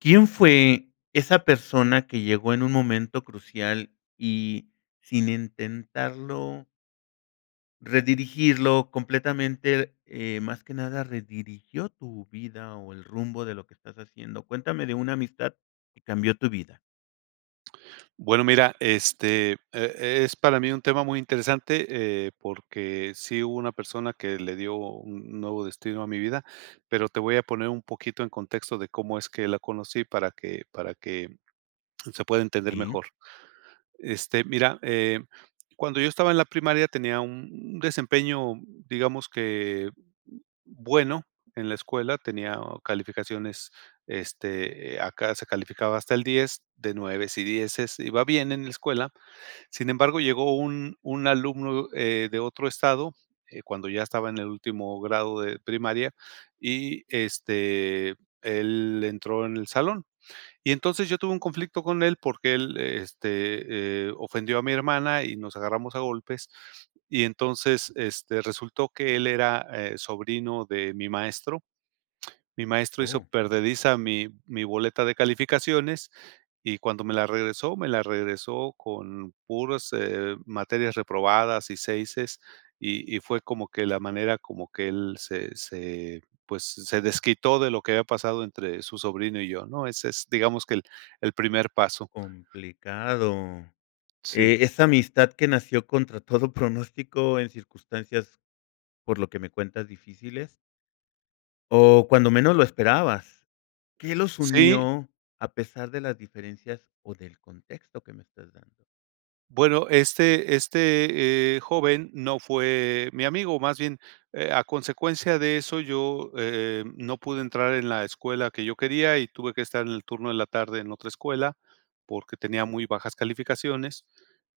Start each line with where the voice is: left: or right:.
left: ¿Quién fue esa persona que llegó en un momento crucial? y sin intentarlo Redirigirlo completamente, eh, más que nada redirigió tu vida, o el rumbo de lo que estás haciendo, cuéntame de una amistad que cambió tu vida.
right: Bueno, mira, este, eh, es para mí un tema muy interesante, eh, porque sí hubo una persona que le dio un nuevo destino a mi vida, pero, te voy a poner un poquito en contexto de cómo es que la conocí para que para que se pueda entender
left: Sí.
right: mejor. Este, mira, eh cuando yo estaba en la primaria tenía un desempeño, digamos que bueno, en la escuela tenía calificaciones, este, acá se calificaba hasta el 10, de nueves y dieces, iba bien en la escuela. Sin embargo, llegó un un alumno, eh, de otro estado, eh, cuando ya estaba en el último grado de primaria y, este, él entró en el salón. Y entonces yo tuve un conflicto con él, porque él, este, eh, ofendió a mi hermana y nos agarramos a golpes. Y entonces, este, resultó que él era sobrino de mi maestro mi maestro hizo
left: Oh.
right: perdediza mi mi boleta de calificaciones y cuando me la regresó me la regresó con puras eh, materias reprobadas y seises y y fue como que la manera como que él, se se pues, se desquitó de lo que había pasado entre su sobrino y yo, ¿no?, es es, digamos que el el primer paso.
left: Complicado,
right: Sí.
left: eh, esa amistad que nació contra todo pronóstico en circunstancias, por lo que me cuentas, difíciles. O cuando menos lo esperabas. ¿Qué los
right: Sí.
left: unió a pesar de las diferencias o del contexto que me estás dando?
right: Bueno, este este, eh, joven no fue mi amigo, más bien, eh, a consecuencia de eso, yo, eh eh, no pude entrar en la escuela que yo quería y tuve que estar en el turno de la tarde en otra escuela, porque tenía muy bajas calificaciones.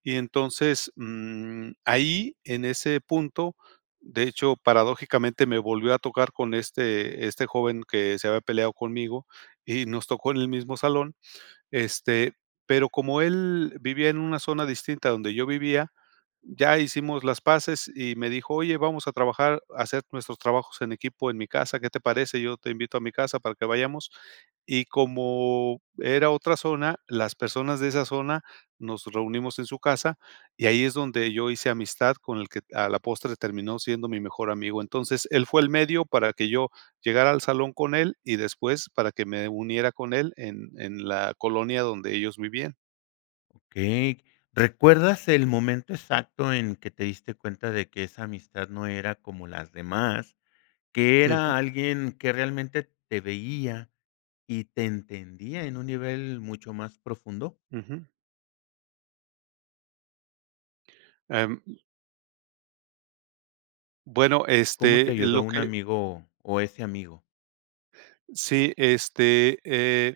right: Y entonces, mm, ahí, en ese punto, de hecho, paradójicamente, me volvió a tocar con este este joven que se había peleado conmigo y nos tocó en el mismo salón, este, pero como él vivía en una zona distinta donde yo vivía, ya hicimos las paces y me dijo: "Oye, vamos a trabajar, hacer nuestros trabajos en equipo en mi casa, ¿qué te parece? Yo te invito a mi casa para que vayamos". Y como era otra zona, las personas de esa zona nos reunimos en su casa y ahí es donde yo hice amistad con el que a la postre terminó siendo mi mejor amigo. Entonces, él fue el medio para que yo llegara al salón con él y después, para que me uniera con él en en la colonia donde ellos vivían.
left: Okey, ¿recuerdas el momento exacto en que te diste cuenta de que esa amistad no era como las demás?, que
right: Ujú.
left: era alguien que realmente te veía y te entendía en un nivel mucho más profundo.
right: Ujú. Em. Bueno,
left: ¿Cómo te
right: este
left: ayudó
right: lo
left: un
right: que
left: amigo, o ese amigo?
right: Sí, este, eh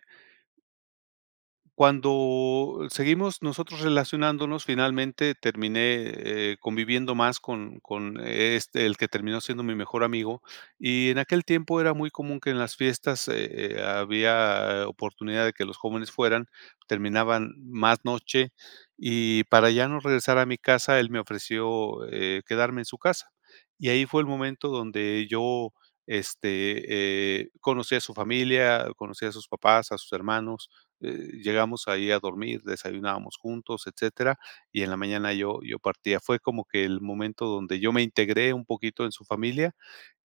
right: Cuando seguimos nosotros relacionándonos, finalmente terminé, eh, conviviendo más con con este, el que terminó siendo mi mejor amigo, y en aquel tiempo era muy común que en las fiestas, eh eh, había oportunidad de que los jóvenes fueran, terminaban más noche. Y para ya no regresar a mi casa, él me ofreció, eh, quedarme en su casa. Y ahí fue el momento donde yo, este, eh, conocí a su familia, conocí a sus papás, a sus hermanos, eh, llegamos ahí a dormir, desayunábamos juntos, etcétera. Y en la mañana yo yo partía. Fue como que el momento donde yo me integré un poquito en su familia,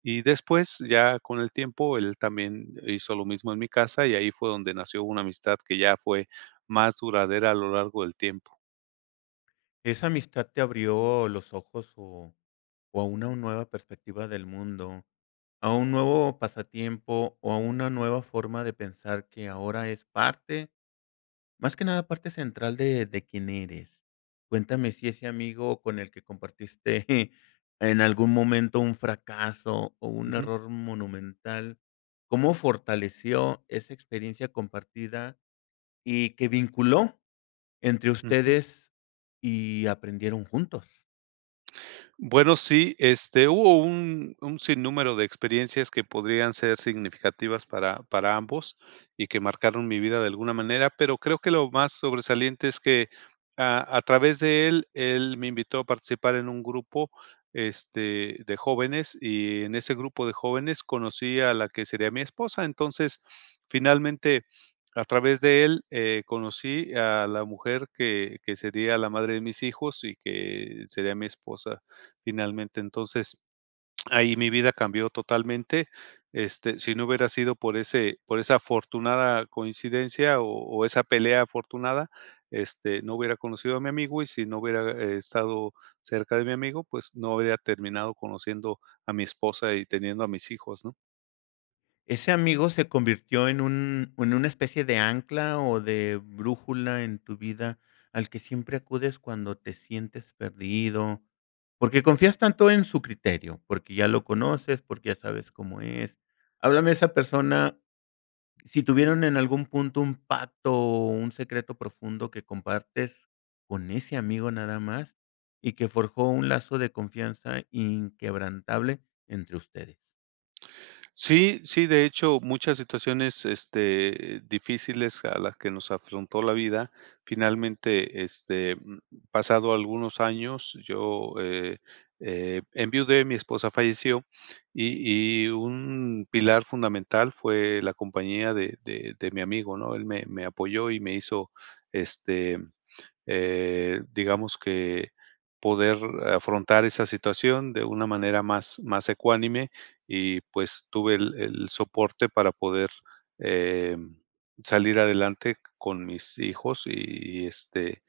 right: y después, ya con el tiempo, él también hizo lo mismo en mi casa, y ahí fue donde nació una amistad que ya fue más duradera a lo largo del tiempo.
left: Esa amistad te abrió los ojos o o a una nueva perspectiva del mundo, a un nuevo pasatiempo o a una nueva forma de pensar que ahora es parte más que nada, parte central de de quién eres, cuéntame si ese amigo con el que compartiste en algún momento un fracaso o un
right: Ujú.
left: error monumental, ¿cómo fortaleció esa experiencia compartida y que vinculó entre
right: Ujú.
left: ustedes y aprendieron juntos?
right: Bueno, sí, este, hubo un un sin número de experiencias que podrían ser significativas para para ambos y que marcaron mi vida de alguna manera, pero creo que lo más sobresaliente es que a a través de él él me invitó a participar en un grupo, este, de jóvenes y en ese grupo de jóvenes conocí a la que sería mi esposa, entonces, finalmente, a través de él, eh, conocí a la mujer que que sería la madre de mis hijos y que sería mi esposa finalmente, entonces, ahí mi vida cambió totalmente, este, si no hubiera sido por ese por esa afortunada coincidencia o o esa pelea afortunada, este, no hubiera conocido a mi amigo y si no hubiera e estado cerca de mi amigo, pues, no habría terminado conociendo a mi esposa y teniendo a mis hijos, ¿no?
left: Ese amigo se convirtió en un en una especie de ancla o de brújula en tu vida, al que siempre acudes cuando te sientes perdido, porque confías tanto en su criterio, porque ya lo conoces, porque ya sabes cómo es. Háblame de esa persona. Sí tuvieron en algún punto un pacto o un secreto profundo, que compartes con ese amigo nada más, y que forjó un lazo de confianza inquebrantable entre ustedes.
right: Sí, sí, de hecho, muchas situaciones, este, difíciles a las que nos afrontó la vida. Finalmente, este, mm, pasado algunos años, yo, eh eh, enviudé, mi esposa falleció. Y y un pilar fundamental fue la compañía de de de mi amigo, ¿no? Él me me apoyó y me hizo este, eh, digamos que, poder afrontar esa situación de una manera más, más ecuánime y, pues, tuve el el soporte para poder, eh, salir adelante con mis hijos, y este,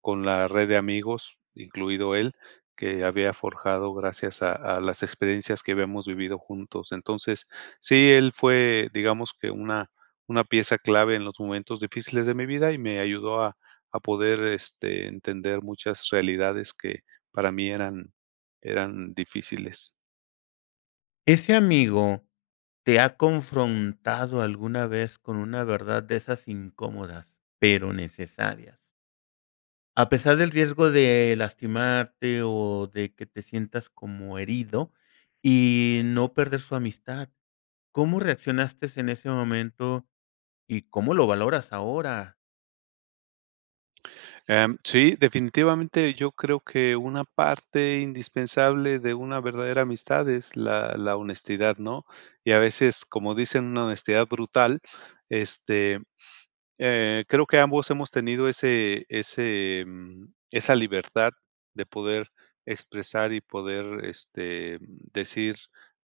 right: con la red de amigos, incluido él, que había forjado gracias a a las experiencias que habíamos vivido juntos. Entonces sí, él fue, digamos que una una pieza clave en los momentos difíciles de mi vida, y me ayudó a a poder este, entender muchas realidades que para mí eran eran difíciles.
left: Ese amigo, ¿te ha confrontado alguna vez con una verdad de esas incómodas, pero necesarias? A pesar del riesgo de lastimarte, o de que te sientas como herido y no perder su amistad. ¿Cómo reaccionaste en ese momento y cómo lo valoras ahora?
right: Em, sí, definitivamente, yo creo que una parte indispensable de una verdadera amistad es la la honestidad, ¿no? Y a veces, como dicen, una honestidad brutal, este, eh, creo que ambos hemos tenido ese ese, mm, esa libertad de poder expresar y poder, este, mm, decir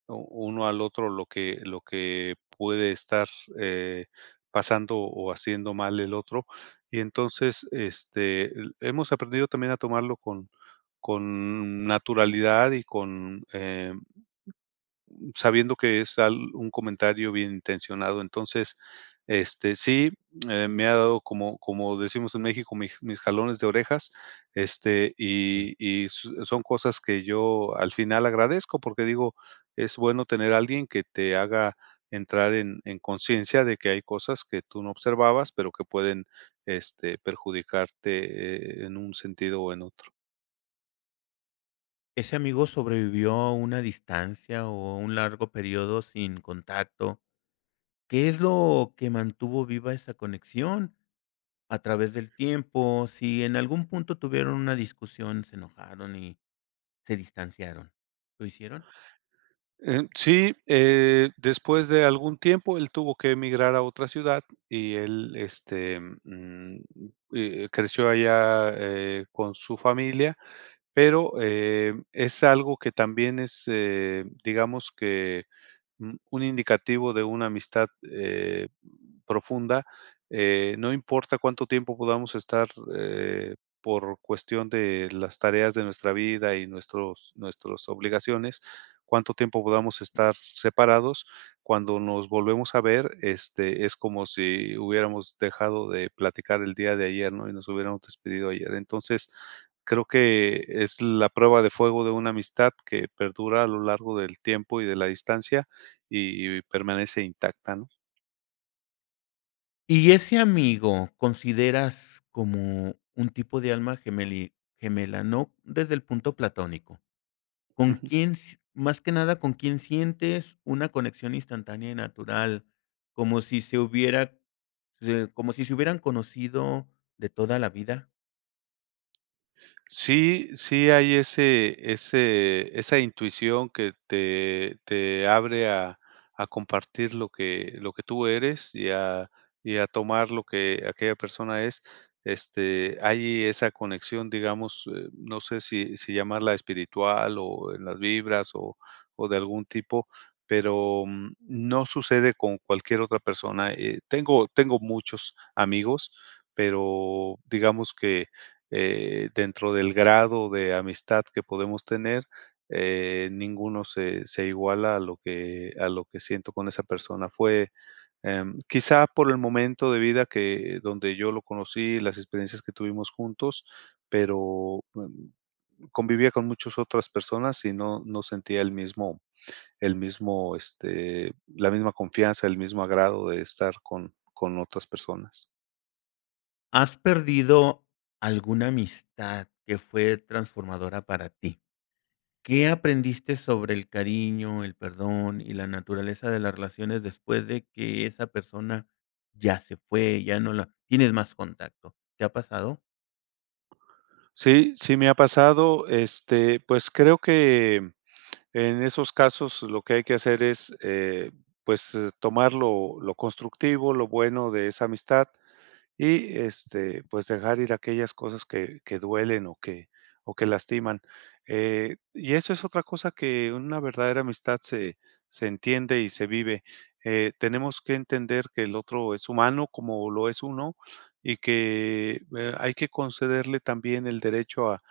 right: u uno al otro lo que lo que puede estar, eh, pasando, o haciendo mal el otro. Y entonces, este, eh, hemos aprendido también a tomarlo con con naturalidad y con, eh, mm, sabiendo que es al un comentario bien intencionado. Entonces, este, sí, eh, me ha dado como como decimos en México, mi mis jalones de orejas, este,
left: Mm.
right: y y s son cosas que yo al final agradezco porque digo, es bueno tener a alguien que te haga entrar en en conciencia de que hay cosas que tú no observabas, pero que pueden, este, perjudicarte, eh, en un sentido o en otro.
left: ¿Ese amigo sobrevivió a una distancia o un largo período sin contacto? ¿Qué es lo que mantuvo viva esa conexión a través del tiempo si en algún punto tuvieron una discusión, se enojaron y se distanciaron? ¿Lo hicieron?
right: Eh, sí, eh, después de algún tiempo, él tuvo que emigrar a otra ciudad y él, este, mm, eh, creció allá, eh, con su familia, pero, eh, es algo que también es, eh, digamos que un un indicativo de una amistad, eh, profunda. Eh, no importa cuánto tiempo podamos estar, eh, por cuestión de las tareas de nuestra vida y nuestros nuestros obligaciones, cuánto tiempo podamos estar separados, cuando nos volvemos a ver, este, es como si hubiéramos dejado de platicar el día de ayer, ¿no?, y nos hubiéramos despedido ayer. Entonces, creo que es la prueba de fuego de una amistad que perdura a lo largo del tiempo y de la distancia, y y permanece intacta, ¿no?
left: Y ese amigo, consideras como un tipo de alma gemeli gemela, ¿no? Desde el punto platónico. ¿Con
right: Ujú.
left: quién s más que nada? ¿Con quién sientes una conexión instantánea y natural, como si se hubiera se como si se hubieran conocido de toda la vida?
right: Sí sí hay ese ese esa intuición, que te te abre a a compartir lo que lo que tú eres y a y a tomar lo que aquella persona es, este, hay esa conexión, digamos, eh, no sé, si si llamarla espiritual, o en las vibras o o de algún tipo, pero, mm, no sucede con cualquier otra persona, eh, tengo tengo muchos amigos, pero, digamos que, eh, dentro del grado de amistad que podemos tener, eh, ninguno se se iguala a lo que a lo que siento con esa persona. Fue, em, quizá por el momento de vida, que donde yo lo conocí, las experiencias que tuvimos juntos, pero, mm, convivía con muchas otras personas y no no sentía el mismo el mismo, este, la misma confianza, el mismo agrado de estar con con otras personas.
left: ¿Has perdido alguna amistad que fue transformadora para ti? ¿Qué aprendiste sobre el cariño, el perdón y la naturaleza de las relaciones después de que esa persona ya se fue, ya no la tienes más contacto? ¿Te ha pasado?
right: Sí, sí me ha pasado, este, pues, creo que en esos casos lo que hay que hacer es, eh, pues, tomar lo lo constructivo, lo bueno de esa amistad y, este, pues, dejar ir a aquellas cosas que que duelen o que o que lastiman, eh, y eso es otra cosa que una verdadera amistad se se entiende y se vive, eh, tenemos que entender que el otro es humano como lo es uno y que eh, hay que concederle también el derecho a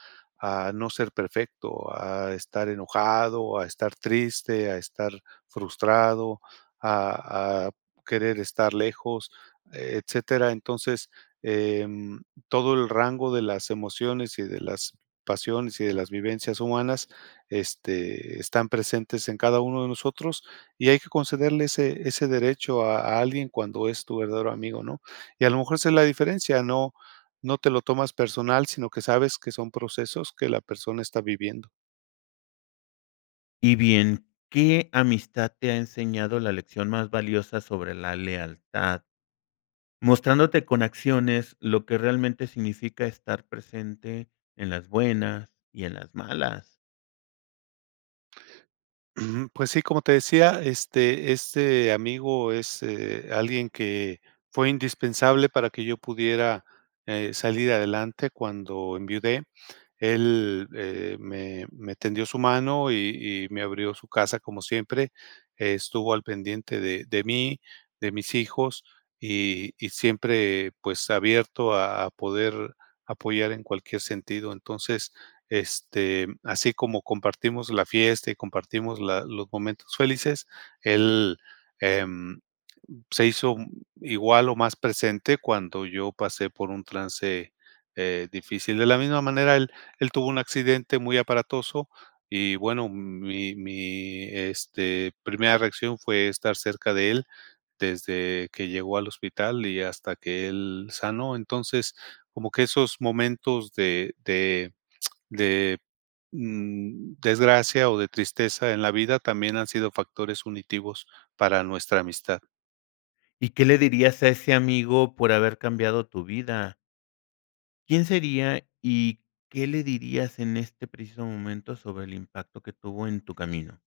right: a no ser perfecto, a estar enojado, a estar triste, a estar frustrado, a a querer estar lejos, etcétera, entonces, em, todo el rango de las emociones y de las pasiones y de las vivencias humanas, este, están presentes en cada uno de nosotros y hay que concederle ese ese derecho a alguien cuando es tu verdadero amigo, ¿no? Y a lo mejor, esa es la diferencia, no no te lo tomas personal, sino que sabes que son procesos que la persona está viviendo.
left: Y bien, ¿qué amistad te ha enseñado la lección más valiosa sobre la lealtad? Mostrándote con acciones lo que realmente significa estar presente en las buenas y en las malas.
right: Ujú. Pues, sí, como te decía, este, este amigo es, eh, alguien que fue indispensable para que yo pudiera, h, salir adelante cuando enviudé. Él, eh, me me tendió su mano y y me abrió su casa como siempre, estuvo al pendiente de de mí, de mis hijos, y y siempre, pues, abierto a a poder apoyar en cualquier sentido. Entonces, este, así como compartimos la fiesta y compartimos la los momentos felices, él, eh, se hizo igual o más presente cuando yo pasé por un trance, eh, difícil. De la misma manera, él él tuvo un accidente muy aparatoso y bueno, mi mi, este, primera reacción fue estar cerca de él desde que llegó al hospital y hasta que él sanó. Entonces, como que esos momentos de de de, mm, desgracia o de tristeza en la vida, también han sido factores unitivos para nuestra amistad.
left: ¿Y qué le dirías a ese amigo por haber cambiado tu vida? ¿Quién sería y qué le dirías en este preciso momento sobre el impacto que tuvo en tu camino?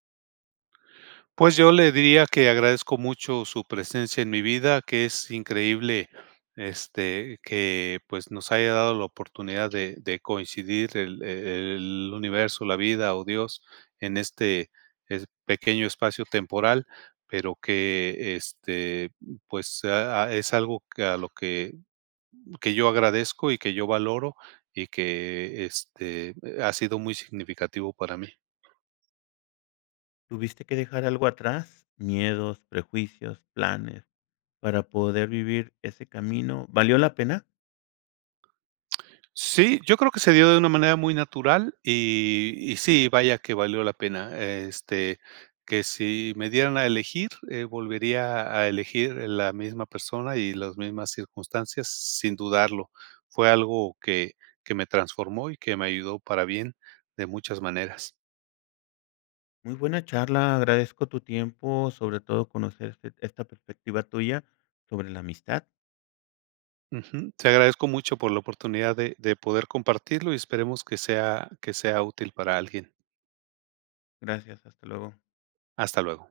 right: Pues yo le diría que agradezco mucho su presencia en mi vida, que es increíble este, que, pues nos haya dado la oportunidad de de coincidir el e el universo, la vida o Dios en este es pequeño espacio temporal, pero que, este, pues, ah ah, es algo que a lo que que yo agradezco y que yo valoro y que este, ha sido muy significativo para mí.
left: ¿Tuviste que dejar algo atrás? Miedos, prejuicios, planes, para poder vivir ese camino, ¿valió la pena?
right: Sí, yo creo que se dio de una manera muy natural y y sí, vaya que valió la pena, este, que si me dieran a elegir, eh, volvería a elegir la misma persona y las mismas circunstancias, sin dudarlo. Fue algo que, que me transformó y que me ayudó para bien de muchas maneras.
left: Muy buena charla, agradezco tu tiempo, sobre todo conocer este esta perspectiva tuya sobre la amistad.
right: Ujú. Te agradezco mucho por la oportunidad de de poder compartirlo y esperemos que sea que sea útil para alguien.
left: Gracias. Hasta luego.
right: Hasta luego.